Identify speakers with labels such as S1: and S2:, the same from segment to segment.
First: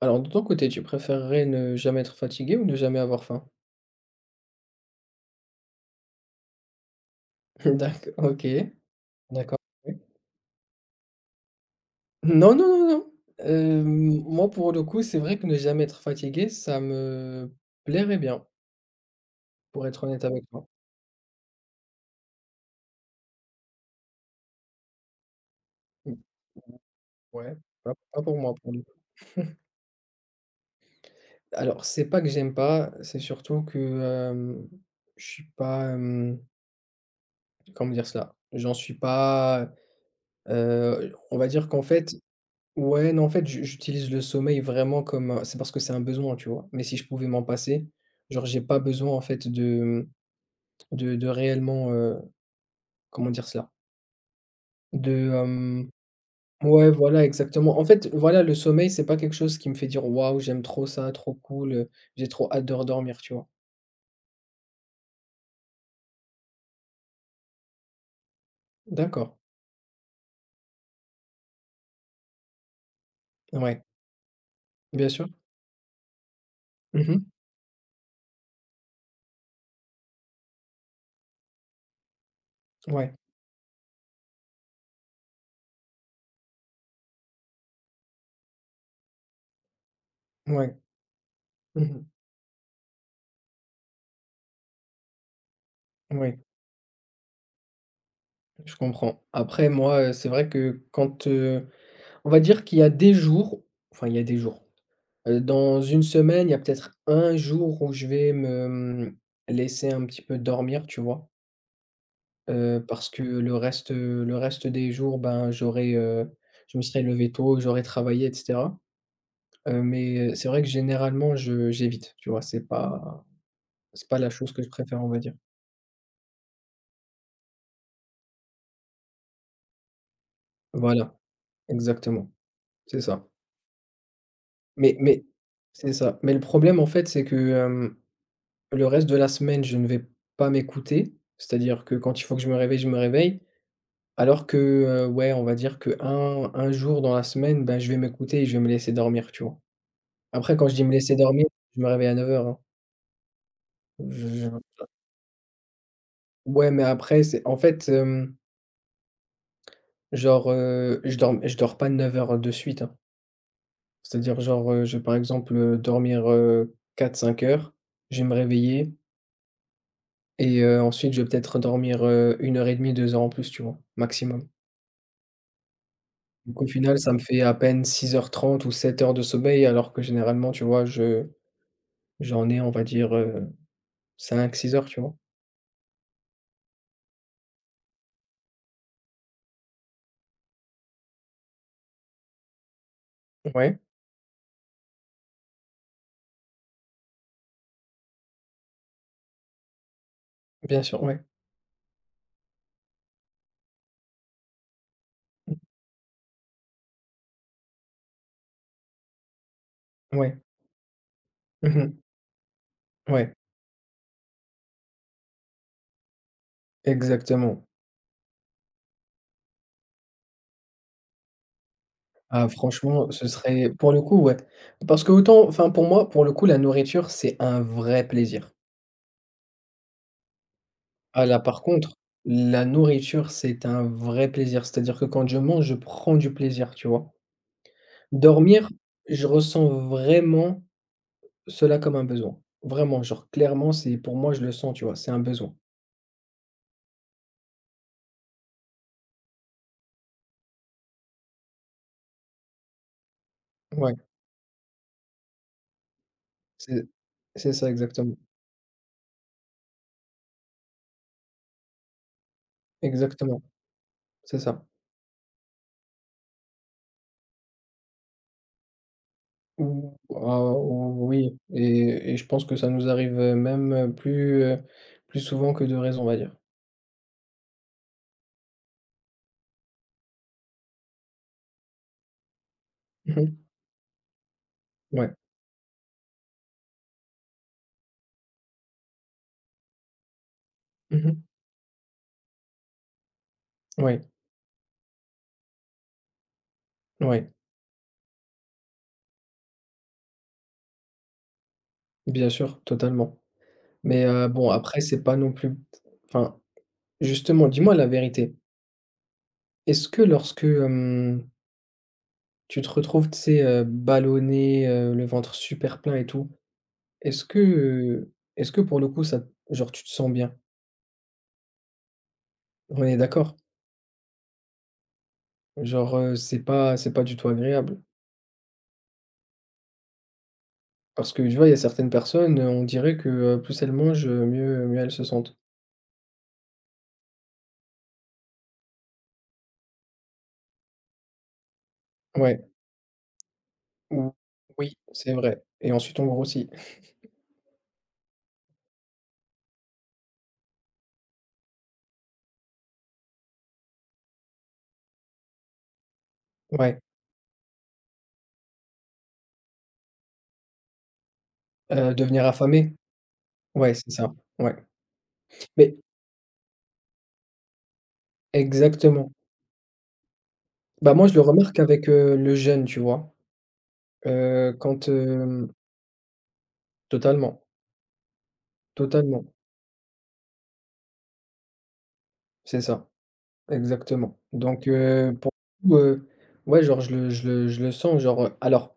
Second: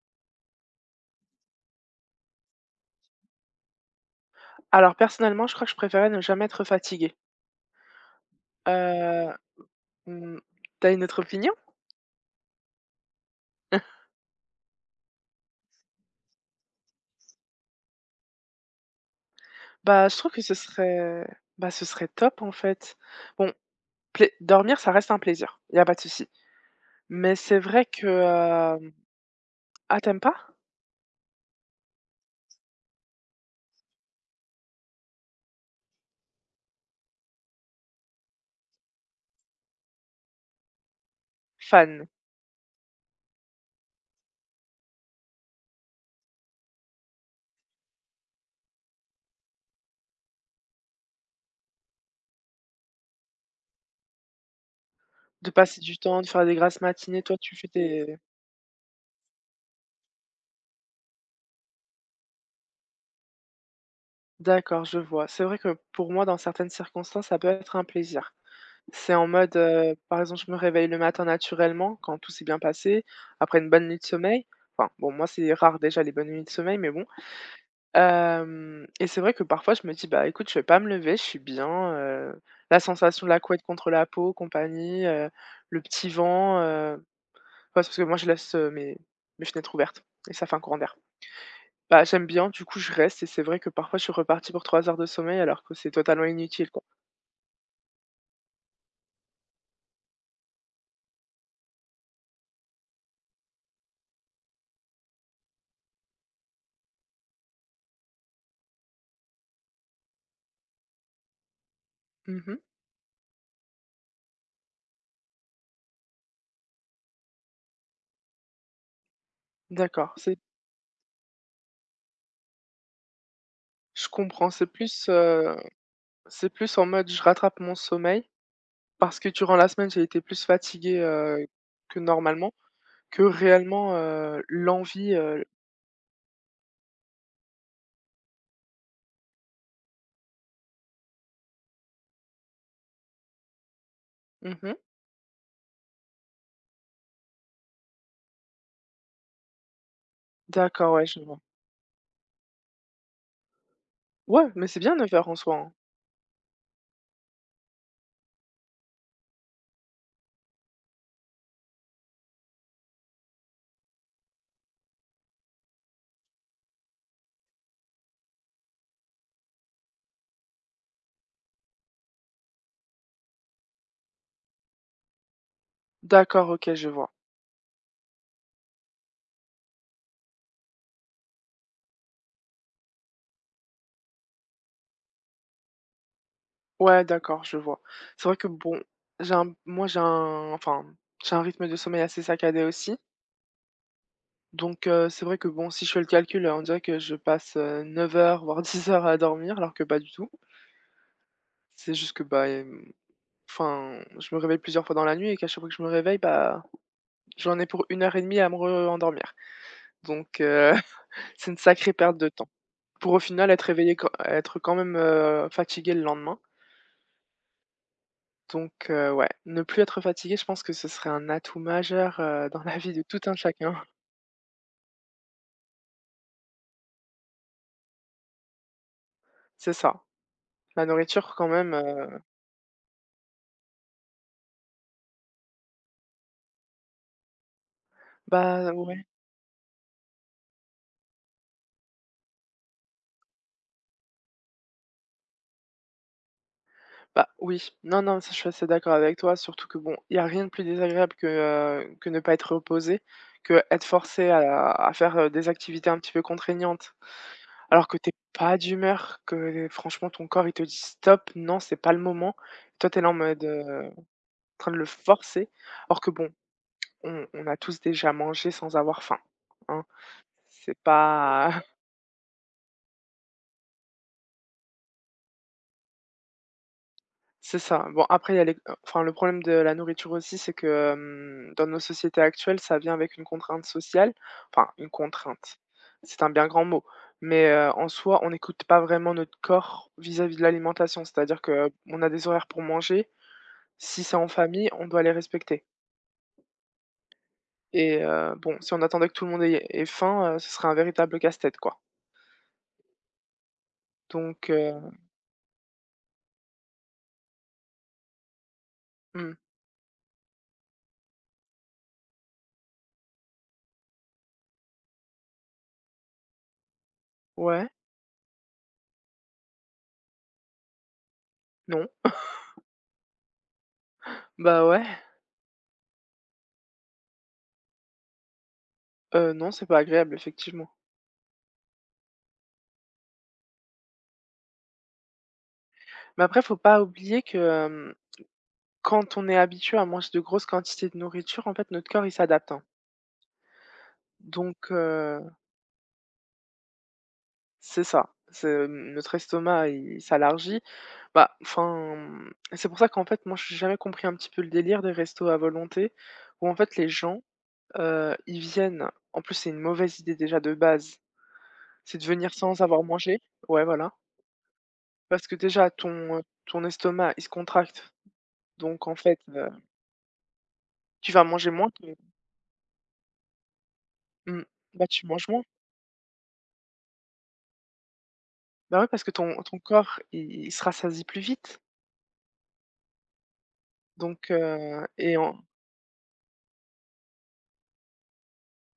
S1: Alors de ton côté, tu préférerais ne jamais être fatigué ou ne jamais avoir faim?
S2: Alors personnellement, je crois que je préférais ne jamais être fatiguée.
S1: D'accord, OK,
S2: Heu,
S1: d'accord, oui.
S2: mmh, Tu une autre opinion?
S1: Non, non, non, non. Hem, moi pour le coup, c'est vrai que ne jamais être fatigué, ça me plairait bien, pour être
S2: Bah, je
S1: honnête
S2: trouve que
S1: avec
S2: ce
S1: toi.
S2: serait bah, ce serait top en fait. Bon, plai dormir, ça reste un plaisir, il y a pas de
S1: Mmh,
S2: souci. Mais
S1: ouais,
S2: c'est vrai
S1: pas
S2: que,
S1: pas pour moi, pour le
S2: hem
S1: coup.
S2: Ah, t'aimes pas?
S1: Alors c'est pas que j'aime pas, c'est surtout que, je suis pas, comment dire cela? J'en suis pas, on va dire qu'en
S2: Fan
S1: fait Ouais, non, en fait, j'utilise le sommeil vraiment comme, c'est parce que c'est un besoin, tu vois? Mais si je pouvais m'en passer, genre, j'ai pas besoin, en fait, de, de réellement, comment dire cela? De,
S2: de passer
S1: hem
S2: du temps, de faire des grasses
S1: ouais,
S2: matinées,
S1: voilà,
S2: toi tu fais
S1: exactement. En fait,
S2: tes
S1: voilà, le sommeil, c'est pas quelque chose qui me fait dire: «Waouh, j'aime trop ça, trop cool, j'ai trop hâte de redormir», tu vois?
S2: d'accord, je vois. C'est vrai que pour moi, dans certaines circonstances, ça peut être un plaisir. C'est en
S1: D'accord,
S2: mode, par exemple, je me réveille le matin naturellement quand tout s'est bien passé, après une
S1: ouais,
S2: bonne nuit de sommeil. Enfin,
S1: bien
S2: bon,
S1: sûr.
S2: moi, c'est rare déjà les bonnes nuits de sommeil, mais bon.
S1: Mmh,
S2: Hem Et c'est vrai que parfois je me dis: «Bah, écoute, je vais pas me lever, je suis bien». La
S1: ouais,
S2: sensation de la couette contre la peau, compagnie, le petit vent, ouais, c'est parce que moi je laisse, mes fenêtres ouvertes et ça fait un courant
S1: ouais.
S2: d'air.
S1: Mmh,
S2: Bah, j'aime bien, du coup, je reste et c'est vrai que parfois je suis repartie pour 3 heures de sommeil alors que c'est totalement
S1: ouais,
S2: inutile, quoi.
S1: je comprends. Après moi, c'est vrai que quand, on va dire qu'il y a des jours enfin, il y a des jours dans une semaine, il y a peut-être un jour où je vais me, laisser un petit peu dormir, tu vois?
S2: Mmh.
S1: Parce que le reste des jours, ben, j'aurais, je me serais levé tôt, j'aurais travaillé et cetera.
S2: D'accord,
S1: Mais
S2: c'est
S1: c'est vrai que généralement je j'évite, tu vois? C'est pas c'est
S2: je
S1: pas la
S2: comprends,
S1: chose que
S2: c'est
S1: je préfère,
S2: plus,
S1: on va dire.
S2: C'est plus en mode je rattrape mon sommeil parce que durant la semaine, j'ai été plus fatiguée,
S1: Voilà,
S2: que
S1: exactement,
S2: normalement,
S1: c'est
S2: que
S1: ça.
S2: réellement, heu,
S1: Mais
S2: l'envie,
S1: mais
S2: heu
S1: c'est ça. Mais le problème, en fait, c'est que, le reste de la semaine, je ne vais pas m'écouter. C'est-à-dire que quand il faut que je me réveille, je me réveille. Alors que,
S2: mmh
S1: ouais, on va dire que un jour dans la semaine, ben je vais m'écouter et je vais me laisser dormir, tu vois? Après quand je dis me
S2: D'accord, ouais,
S1: laisser
S2: je vois.
S1: dormir, je me réveille à 9:00, hein. Je
S2: Ouais, mais c'est bien 9:00 en soi, hein.
S1: ouais, mais après c'est en fait, genre, je dors pas 9 heures de suite, hein. C'est-à-dire genre, je vais par exemple, dormir, 4 5 heures, je vais me réveiller et ensuite je vais peut-être dormir, 1 heure et demie, 2 heures en plus, tu vois? Maximum.
S2: D'accord,
S1: Donc au
S2: OK, je
S1: final,
S2: vois.
S1: ça me fait à peine 6 heures 30 ou 7 heures de sommeil alors que généralement, tu vois, je J'en ai, on va dire, 5-6 heures, tu vois?
S2: Ouais, d'accord, je vois. C'est vrai que bon, j'ai un moi j'ai un enfin, j'ai un rythme de sommeil assez saccadé aussi,
S1: Ouais,
S2: donc c'est vrai que bon, si je fais le calcul, on dirait que je passe, 9 heures, voire 10 heures à dormir alors que pas du tout.
S1: bien sûr, ouais.
S2: C'est juste que, bah, hem enfin, je me réveille plusieurs fois dans la nuit et qu'à
S1: Mmh.
S2: chaque fois que je me réveille, bah, j'en ai pour une heure et demie à me rendormir.
S1: Ouais.
S2: Donc c'est une
S1: Mmh mh.
S2: sacrée perte de temps. Pour au
S1: Ouais,
S2: final être réveillé quand être quand même, fatigué le lendemain.
S1: exactement.
S2: Donc ouais, ne plus être fatigué, je pense que ce serait un atout majeur,
S1: Ah
S2: dans la vie de
S1: franchement,
S2: tout
S1: ce
S2: un
S1: serait
S2: chacun.
S1: pour le coup, ouais. Parce qu'autant enfin pour moi, pour le coup, la nourriture, c'est un vrai plaisir.
S2: C'est ça. La
S1: Ah
S2: nourriture
S1: là,
S2: quand
S1: par
S2: même,
S1: contre, la nourriture, c'est un vrai plaisir. C'est-à-dire que quand je mange, je prends du plaisir, tu vois? Dormir,
S2: bah, ouais.
S1: je ressens vraiment cela comme un besoin. Vraiment, genre clairement, c'est pour moi, je le sens, tu vois? C'est un besoin.
S2: Bah, oui. Non, non, ça, je suis assez d'accord avec toi, surtout que bon, il y a rien de plus désagréable que ne pas être reposé, que être
S1: Ouais,
S2: forcé à faire, des activités un petit peu
S1: c'est
S2: contraignantes,
S1: c'est ça
S2: alors que t'es
S1: exactement,
S2: pas d'humeur, que franchement ton corps il te dit: «Stop, non, c'est pas le moment». Toi, t'es là en
S1: exactement.
S2: mode,
S1: C'est
S2: en
S1: ça.
S2: train de le forcer, alors que bon, on a tous déjà mangé sans avoir faim, hein.
S1: Ou ah
S2: C'est
S1: oui
S2: pas
S1: et je pense que ça nous arrive, même, plus, plus souvent que de raison, on va dire.
S2: C'est ça. Bon, après, il y a les enfin, le problème de la nourriture aussi, c'est que, dans nos sociétés actuelles, ça vient avec une
S1: Mmh,
S2: contrainte sociale. Enfin, une
S1: ouais.
S2: contrainte, c'est un bien grand mot. Mais, en soi, on n'écoute pas vraiment notre corps vis-à-vis de l'alimentation.
S1: Mmh,
S2: C'est-à-dire que on a des horaires pour manger.
S1: ouais,
S2: Si c'est en famille, on doit les respecter.
S1: ouais,
S2: Et, bon, si on attendait que tout le monde ait faim, ce serait un véritable casse-tête, quoi.
S1: bien sûr, totalement. Mais,
S2: Donc,
S1: bon après
S2: heu
S1: c'est pas non plus enfin, justement, dis-moi la vérité.
S2: mmh.
S1: Est-ce que lorsque, tu te retrouves, tu sais, ballonné, le ventre super plein et tout, est-ce que,
S2: Ouais,
S1: heu, est-ce que pour le coup ça genre tu te sens bien?
S2: non.
S1: On est d'accord?
S2: Bah, ouais.
S1: Genre, c'est pas du tout agréable.
S2: Non, c'est pas agréable, effectivement.
S1: Parce que tu vois, il y a certaines personnes, on dirait que, plus elles mangent, mieux elles se sentent.
S2: Mais après, faut pas oublier que, hem Quand on est habitué à manger de grosses quantités de nourriture, en fait, notre corps, il
S1: Ouais,
S2: s'adapte, hein.
S1: ou
S2: Donc
S1: oui, c'est vrai et ensuite on grossit.
S2: c'est ça, c'est notre estomac, il s'élargit. Bah, enfin, c'est pour ça qu'en fait, moi, j'ai jamais compris un petit peu le délire des restos à volonté où, en fait,
S1: Ouais,
S2: les gens, ils viennent en plus, c'est une mauvaise idée déjà de base, c'est de
S1: devenir
S2: venir sans
S1: affamé.
S2: avoir mangé. Ouais,
S1: Ouais, c'est
S2: voilà.
S1: ça, ouais.
S2: Parce que déjà
S1: Mais
S2: ton estomac, il se contracte, donc en
S1: exactement.
S2: fait,
S1: Bah, moi,
S2: tu
S1: je le
S2: vas manger
S1: remarque
S2: moins que
S1: avec, le jeûne, tu vois?
S2: mmh, bah,
S1: Quand,
S2: tu manges moins.
S1: hem totalement,
S2: Bah, ouais, parce que
S1: totalement,
S2: ton corps, il se rassasie plus vite,
S1: c'est ça, exactement.
S2: donc
S1: Donc
S2: heu et
S1: pour
S2: en
S1: le coup, ouais, genre, je le sens, genre, alors,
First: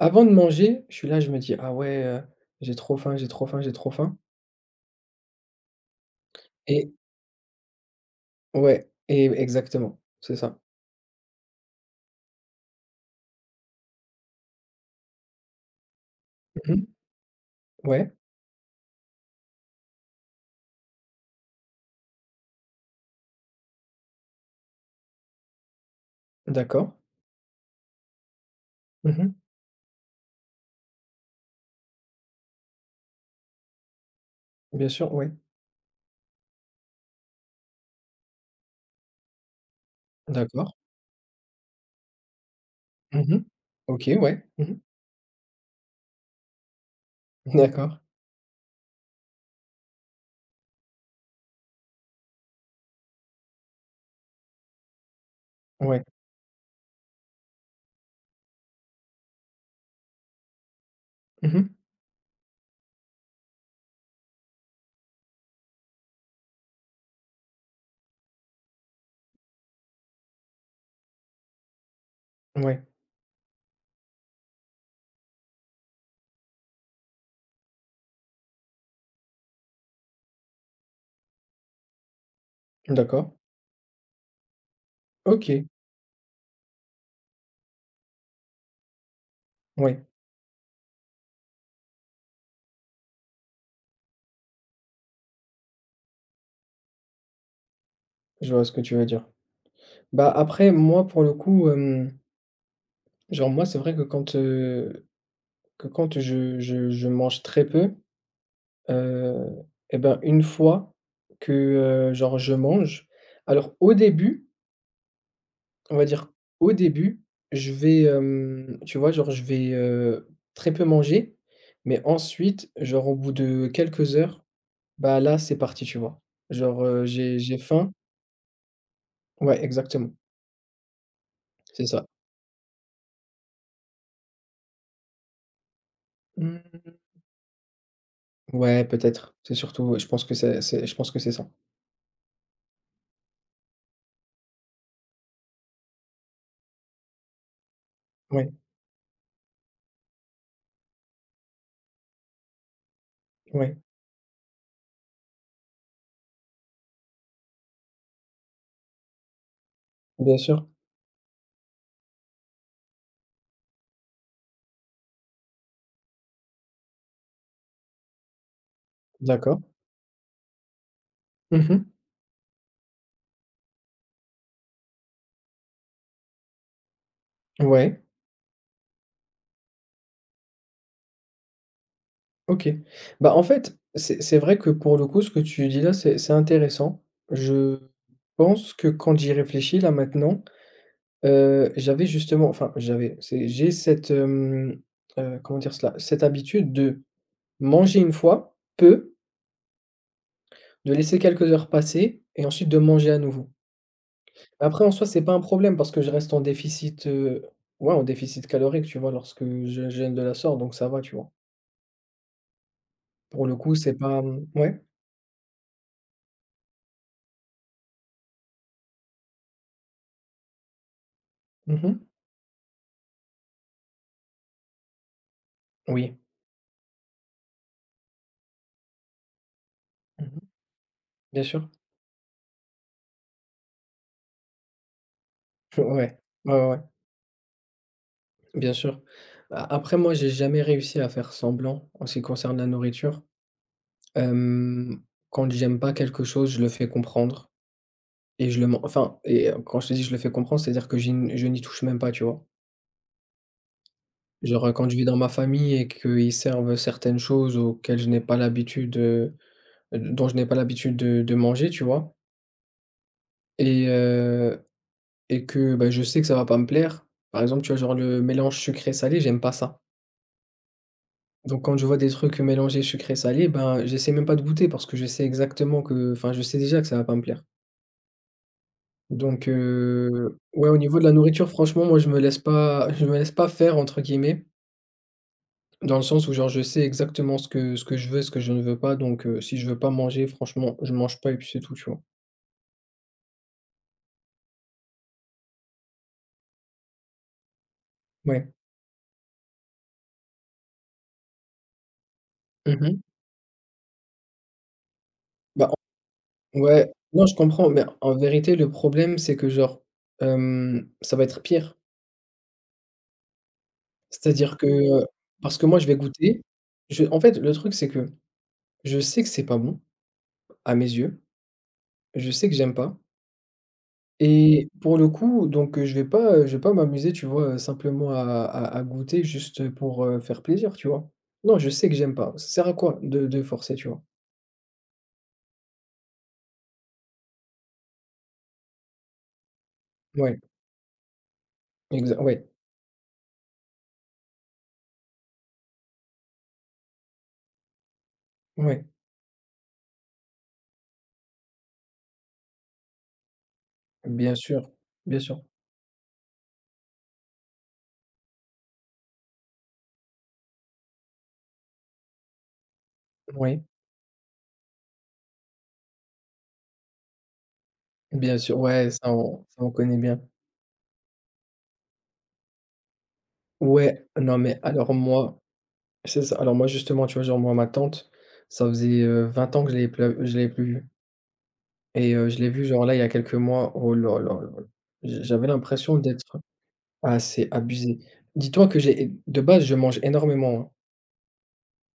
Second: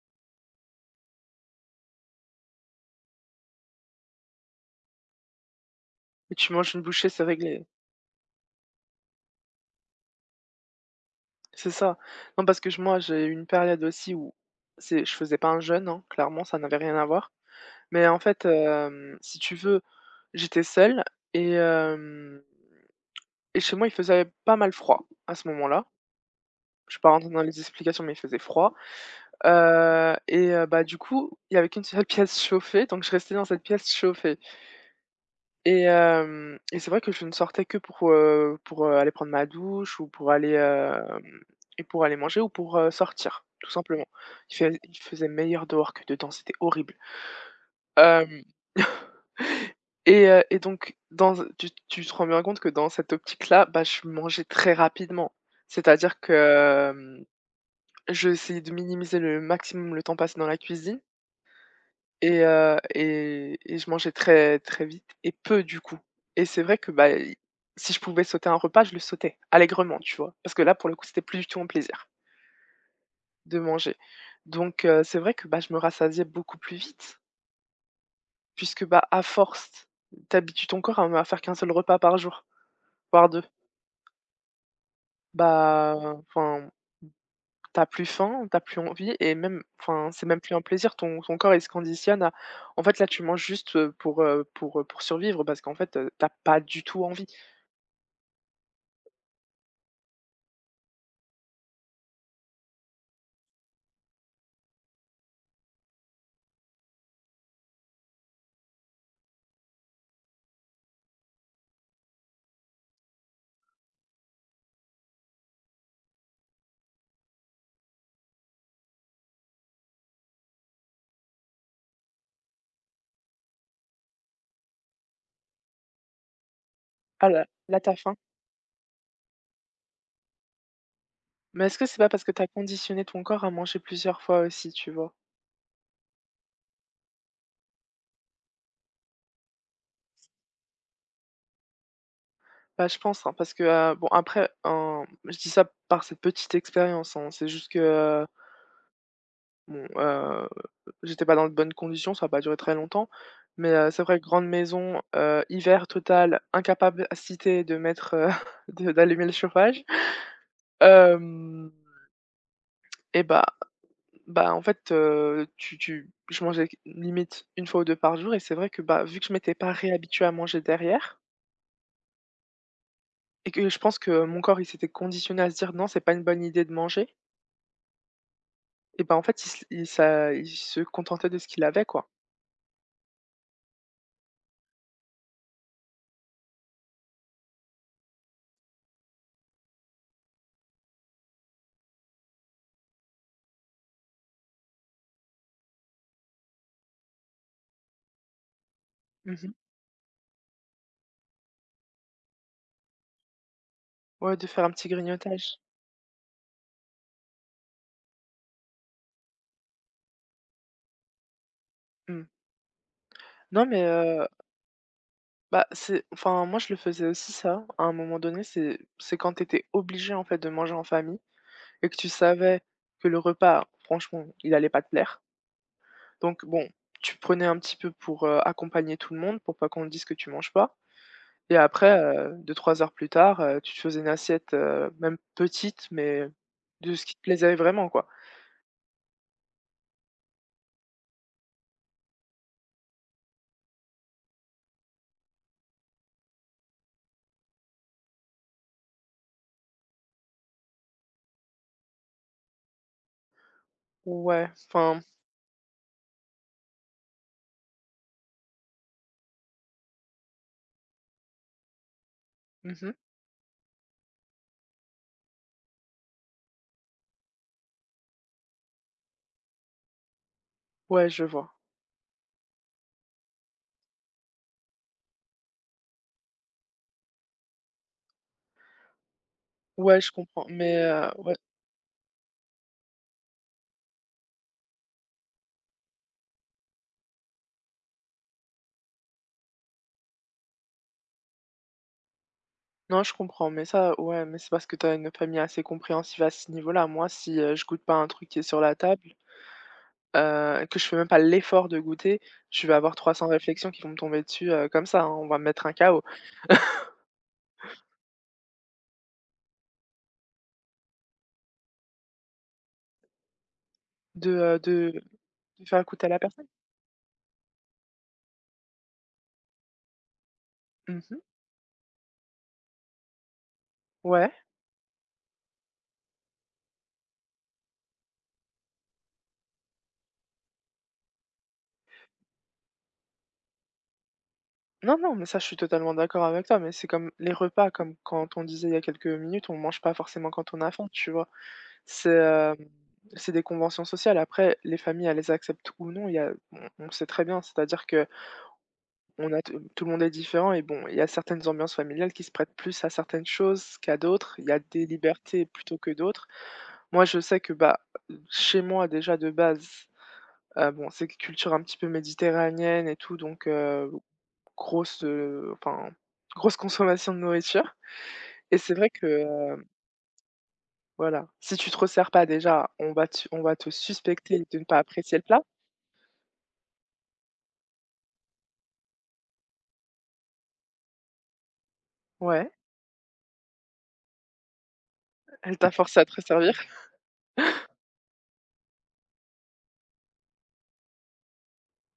S1: avant de manger, je suis là, je me dis: «Ah ouais, j'ai trop faim, j'ai trop faim, j'ai trop faim»
S2: et tu manges une
S1: et
S2: bouchée, c'est réglé.
S1: Ouais, et exactement, c'est ça.
S2: C'est ça. Non, parce que j moi, j'ai eu une période aussi où c'est je faisais pas un jeûne, hein, clairement, ça
S1: Mmh
S2: n'avait
S1: mh.
S2: rien à voir. Mais
S1: Ouais,
S2: en fait, si tu veux, j'étais seule et hem et chez moi, il faisait pas mal froid à ce moment-là.
S1: d'accord.
S2: Je ne vais pas rentrer dans les explications, mais il faisait froid,
S1: Mmh mh.
S2: et, bah, du coup, il y avait qu'une seule pièce chauffée, donc je restais dans cette pièce chauffée.
S1: Bien sûr, ouais.
S2: Et c'est vrai que je ne sortais que pour, aller prendre ma douche ou pour aller,
S1: D'accord.
S2: hem et pour aller manger ou pour, heu,
S1: Mmh mh.
S2: sortir, tout simplement.
S1: OK, ouais. Mmh mh.
S2: Il faisait meilleur dehors que dedans, c'était horrible.
S1: D'accord.
S2: Hem et donc dans tu tu te rends bien compte que dans cette optique-là, bah, je mangeais très rapidement.
S1: Ouais.
S2: C'est-à-dire que, hem, j'essayais de minimiser le maximum le temps passé dans la cuisine.
S1: Mmh
S2: Et je mangeais très, très vite et peu du coup et c'est vrai que, bah, i si je pouvais sauter un repas, je le sautais allègrement, tu vois? Parce que là, pour le coup, c'était plus du tout un plaisir
S1: mh. Ouais.
S2: de manger. Donc c'est vrai que, bah, je me rassasiais beaucoup plus vite puisque, bah, à force, t'habitues ton corps à faire qu'un seul repas par jour, voire
S1: D'accord.
S2: 2.
S1: OK.
S2: Bah, enfin t'as plus faim, t'as plus envie et même
S1: Ouais,
S2: enfin c'est même plus un plaisir, ton corps, il se conditionne à en fait, là, tu manges juste pour survivre parce qu'en fait, tu pas du tout envie.
S1: je vois ce que tu veux dire. Bah, après, moi, pour le coup, genre, moi, c'est vrai que quand je mange très peu, heu et ben, une fois que, genre, je mange alors, au début On va dire, au début, je vais, tu vois, genre, je vais, très peu manger, mais ensuite, genre, au bout de quelques heures, bah, là, c'est parti, tu vois? Genre,
S2: Ah
S1: j'ai
S2: là
S1: j'ai
S2: là,
S1: faim
S2: t'as faim.
S1: ouais, exactement,
S2: Mais est-ce
S1: c'est
S2: que c'est
S1: ça.
S2: pas parce que t'as conditionné ton corps à manger plusieurs fois aussi, tu vois?
S1: Mmh. Ouais, peut-être, c'est surtout ouais, je pense que c'est je pense que c'est ça.
S2: Bah, je pense, hein, parce que, bon après, hein, je dis ça par cette petite expérience, hein, c'est juste que, heu
S1: Ouais,
S2: Bon, heu, j'étais pas dans de bonnes conditions, ça a pas duré très longtemps, mais
S1: ouais,
S2: c'est vrai que grande maison, hiver total, incapacité de mettre, de d'allumer le chauffage,
S1: bien sûr.
S2: hem et bah bah, en fait, tu tu je mangeais limite une fois ou 2 par jour et c'est vrai que, bah, vu que je m'étais
S1: D'accord.
S2: pas réhabituée à manger derrière
S1: Mmh,
S2: et que je pense que mon corps, il s'était conditionné à se dire: «Non, c'est pas une bonne idée de manger»
S1: ouais,
S2: et bah, en fait, il se contentait de ce qu'il avait, quoi.
S1: OK. Bah, en fait, c'est vrai que pour le coup, ce que tu dis là, c'est intéressant. Je pense que quand j'y réfléchis là maintenant j'avais justement enfin j'avais, c'est j'ai cette, comment dire cela? Cette habitude de manger une fois, peu,
S2: Mmh mh.
S1: de laisser quelques heures passer et ensuite de manger à nouveau.
S2: Ouais, de faire un
S1: Après
S2: petit
S1: en soi, c'est pas un
S2: grignotage.
S1: problème parce que je reste en déficit, ouais, en déficit calorique, tu vois? Lorsque je jeûne de la sorte, donc ça va, tu vois?
S2: Mmh.
S1: Pour le
S2: Non,
S1: coup,
S2: mais
S1: c'est pas, mmh ouais.
S2: bah, c'est enfin, moi, je le faisais aussi ça, à un moment donné, c'est quand tu étais obligé, en fait, de manger en famille
S1: Mmh
S2: et que
S1: mh.
S2: tu savais que le repas, franchement, il allait pas te plaire.
S1: Oui.
S2: Donc bon, tu prenais un petit peu pour, accompagner tout le monde, pour pas qu'on dise que
S1: Mmh
S2: tu
S1: mh.
S2: manges pas
S1: Bien
S2: et
S1: sûr.
S2: après, 2-3 heures plus tard, tu te faisais une assiette, même petite,
S1: Ouais.
S2: mais
S1: Ouais, ouais, ouais,
S2: de ce qui te plaisait vraiment, quoi.
S1: bien sûr. A après moi, j'ai jamais réussi à faire semblant en ce qui concerne la nourriture. Hem, quand j'aime pas quelque chose, je le fais comprendre et je le men enfin et quand je te dis: «Je le fais comprendre», c'est-à-dire que j'y n je n'y touche même pas, tu vois?
S2: Ouais,
S1: Genre, quand je
S2: enfin,
S1: vis dans ma famille et qu'ils servent certaines choses auxquelles je n'ai pas l'habitude, dont je n'ai pas l'habitude de manger, tu vois?
S2: mmh
S1: Et heu et que, bah, je sais que ça va pas me plaire. Par exemple, tu vois, genre le mélange sucré-salé, j'aime pas ça.
S2: ouais, je vois.
S1: Donc quand je vois des trucs mélangés sucré-salé, ben, j'essaie même pas de goûter parce que je sais exactement que enfin, je sais déjà que ça va pas me plaire. Donc
S2: Ouais, je comprends,
S1: ouais,
S2: mais
S1: au niveau de la
S2: ouais.
S1: nourriture, franchement, moi, je me laisse pas «faire» entre guillemets, dans le sens où genre je sais exactement ce que je veux ce que je ne veux pas, donc si je veux pas manger, franchement, je mange pas et puis c'est tout, tu vois?
S2: Non, je comprends, mais ça, ouais, mais c'est parce que t'as une famille assez compréhensive à ce niveau-là. Moi, si, je goûte pas un truc qui est
S1: Ouais.
S2: sur la table, que je fais même pas l'effort de goûter, je vais avoir
S1: Mmh,
S2: 300 réflexions qui vont me tomber dessus, comme ça, hein. On va me mettre
S1: bah,
S2: un chaos.
S1: en ouais, non, je comprends, mais en vérité, le problème, c'est que genre, ça va être pire.
S2: De,
S1: C'est-à-dire
S2: heu,
S1: que,
S2: de
S1: parce
S2: de
S1: que moi,
S2: faire
S1: je vais
S2: écouter à la
S1: goûter,
S2: personne?
S1: je en fait, le truc, c'est que je sais que c'est pas bon à mes yeux,
S2: Mmh.
S1: je sais que j'aime pas.
S2: Ouais.
S1: Et pour le coup, donc, je vais pas m'amuser, tu vois, simplement à goûter juste, pour, faire plaisir, tu vois? Non, je sais que j'aime pas. Ça sert à quoi de forcer, tu vois?
S2: Non, non, mais ça, je suis totalement d'accord avec toi, mais c'est comme les repas, comme quand on disait il y a quelques minutes, on mange pas forcément
S1: Ouais,
S2: quand on a faim, tu vois? C'est,
S1: exa ouais,
S2: hem, c'est des conventions sociales. Après, les familles, elles les acceptent ou non, il y a on sait très bien, c'est-à-dire que
S1: ouais,
S2: on a t tout le monde est différent et bon, il y a certaines ambiances familiales qui se prêtent plus à certaines choses qu'à
S1: bien
S2: d'autres. Il y a
S1: sûr,
S2: des
S1: bien sûr.
S2: libertés plutôt que d'autres. Moi, je sais que, bah, chez moi, déjà, de base, bon, c'est culture un petit peu méditerranéenne et tout, donc
S1: Oui,
S2: enfin, grosse consommation de nourriture
S1: bien
S2: et
S1: sûr,
S2: c'est vrai
S1: ouais,
S2: que,
S1: ça on ça on connaît bien.
S2: voilà, si tu te resserres pas déjà, on va te
S1: Ouais, non,
S2: suspecter
S1: mais
S2: de ne pas
S1: alors
S2: apprécier le
S1: moi
S2: plat.
S1: c'est ça. Alors moi, justement, tu vois, genre, moi, ma tante, ça faisait, 20 ans que je l'avais pla je l'avais plus vue et je l'ai
S2: Ouais,
S1: vue, genre, là, il y a quelques mois. Oh là là là là! J'avais
S2: elle t'a
S1: l'impression
S2: forcé à te
S1: d'être
S2: resservir?
S1: Ah, c'est abusé. Dis-toi que j'ai de base, je mange énormément, hein,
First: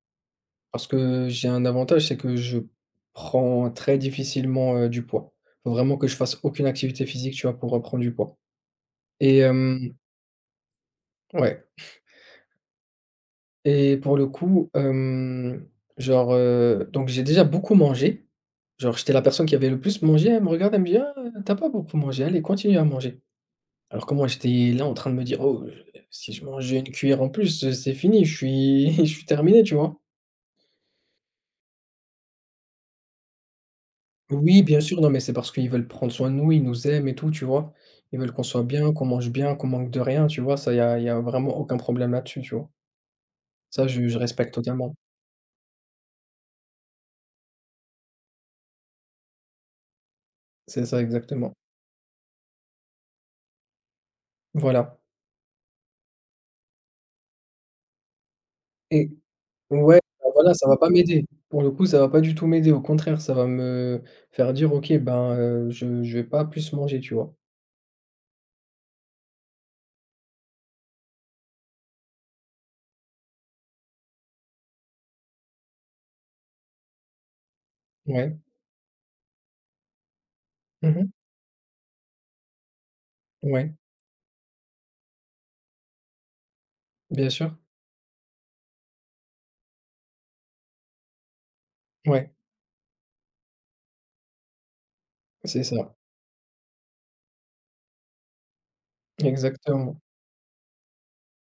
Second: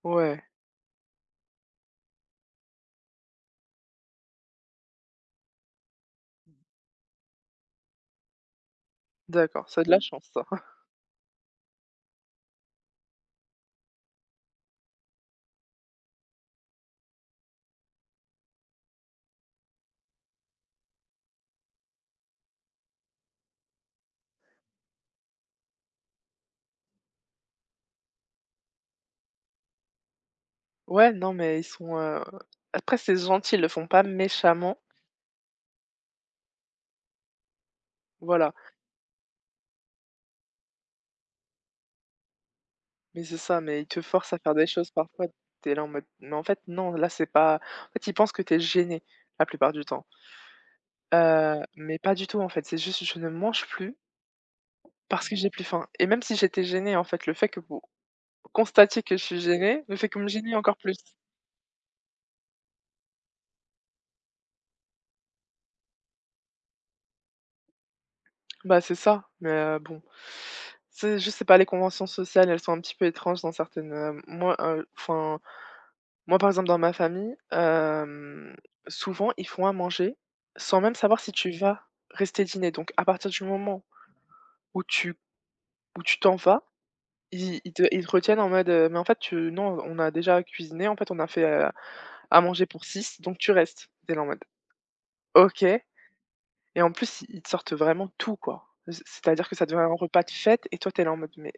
S2: Ouais,
S1: parce que j'ai un avantage, c'est que je prends très difficilement, du poids. Faut vraiment que je fasse aucune activité physique, tu vois, pour reprendre du poids et
S2: d'accord, c'est de
S1: hem
S2: la chance ça.
S1: ouais et pour le coup, genre, donc j'ai déjà beaucoup mangé. Genre, j'étais la personne qui avait le plus mangé, elle me regarde, elle me dit: «Ah, tu pas beaucoup mangé, allez continue à manger». Alors que moi, j'étais là en train de me dire: «Oh, si je mange une cuillère en plus, c'est fini, je suis je suis terminé», tu vois?
S2: Ouais, non mais ils sont, après c'est gentil, ils le font pas
S1: Oui,
S2: méchamment,
S1: bien sûr, non, mais c'est parce qu'ils veulent prendre soin de nous, ils nous aiment et tout, tu vois? Ils veulent qu'on
S2: voilà,
S1: soit bien, qu'on mange bien, qu'on manque de rien, tu vois? Ça, il y a y a vraiment aucun problème là-dessus, tu vois?
S2: mais c'est ça, mais
S1: Ça,
S2: ils te
S1: je
S2: forcent à
S1: respecte
S2: faire des choses
S1: totalement.
S2: parfois, tu es là en mode: «Mais en fait non, là c'est pas» en fait, ils pensent que tu es gêné la plupart du temps,
S1: C'est ça, exactement.
S2: mais pas du tout en fait, c'est juste: «Je ne mange plus»
S1: Voilà
S2: parce que j'ai plus faim et même si j'étais gênée, en fait, le fait que vous constatiez
S1: et
S2: que je suis gênée, me
S1: ouais,
S2: fait que me
S1: bah, voilà,
S2: gêner
S1: ça va
S2: encore
S1: pas
S2: plus.
S1: m'aider. Pour le coup, ça va pas du tout m'aider. Au contraire, ça va me faire dire: «OK, ben, je vais pas plus manger», tu vois?
S2: Bah, c'est ça, mais bon, c'est je sais pas, les conventions sociales, elles sont un petit peu étranges dans certaines, moi, enfin, moi, par exemple, dans ma famille,
S1: Ouais.
S2: souvent, ils font à manger sans même
S1: Mmh,
S2: savoir si tu vas rester dîner donc à partir du
S1: ouais,
S2: moment où tu où tu t'en vas,
S1: bien sûr.
S2: ils te retiennent en mode, «Mais en fait, tu non, on a déjà cuisiné, en fait, on a fait,
S1: Ouais,
S2: à manger pour 6, donc tu restes». Tu es là en mode
S1: c'est
S2: OK
S1: ça.
S2: et en plus, ils te sortent vraiment tout, quoi. C c'est-à-dire que ça devient un
S1: Exactement,
S2: repas de fête et toi, t'es là en mode: «Mais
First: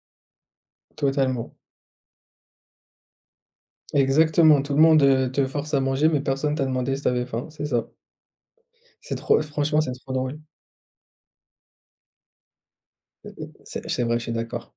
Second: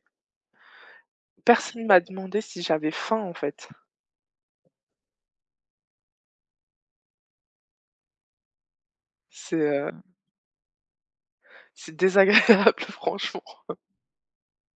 S1: totalement.
S2: personne m'a demandé si j'avais faim, en fait».
S1: Exactement, tout le monde, te force à manger, mais personne t'a demandé si t'avais faim, c'est ça. C'est trop
S2: C'est,
S1: franchement, c'est
S2: heu,
S1: trop drôle.
S2: c'est désagréable franchement.
S1: C'est vrai, je suis d'accord.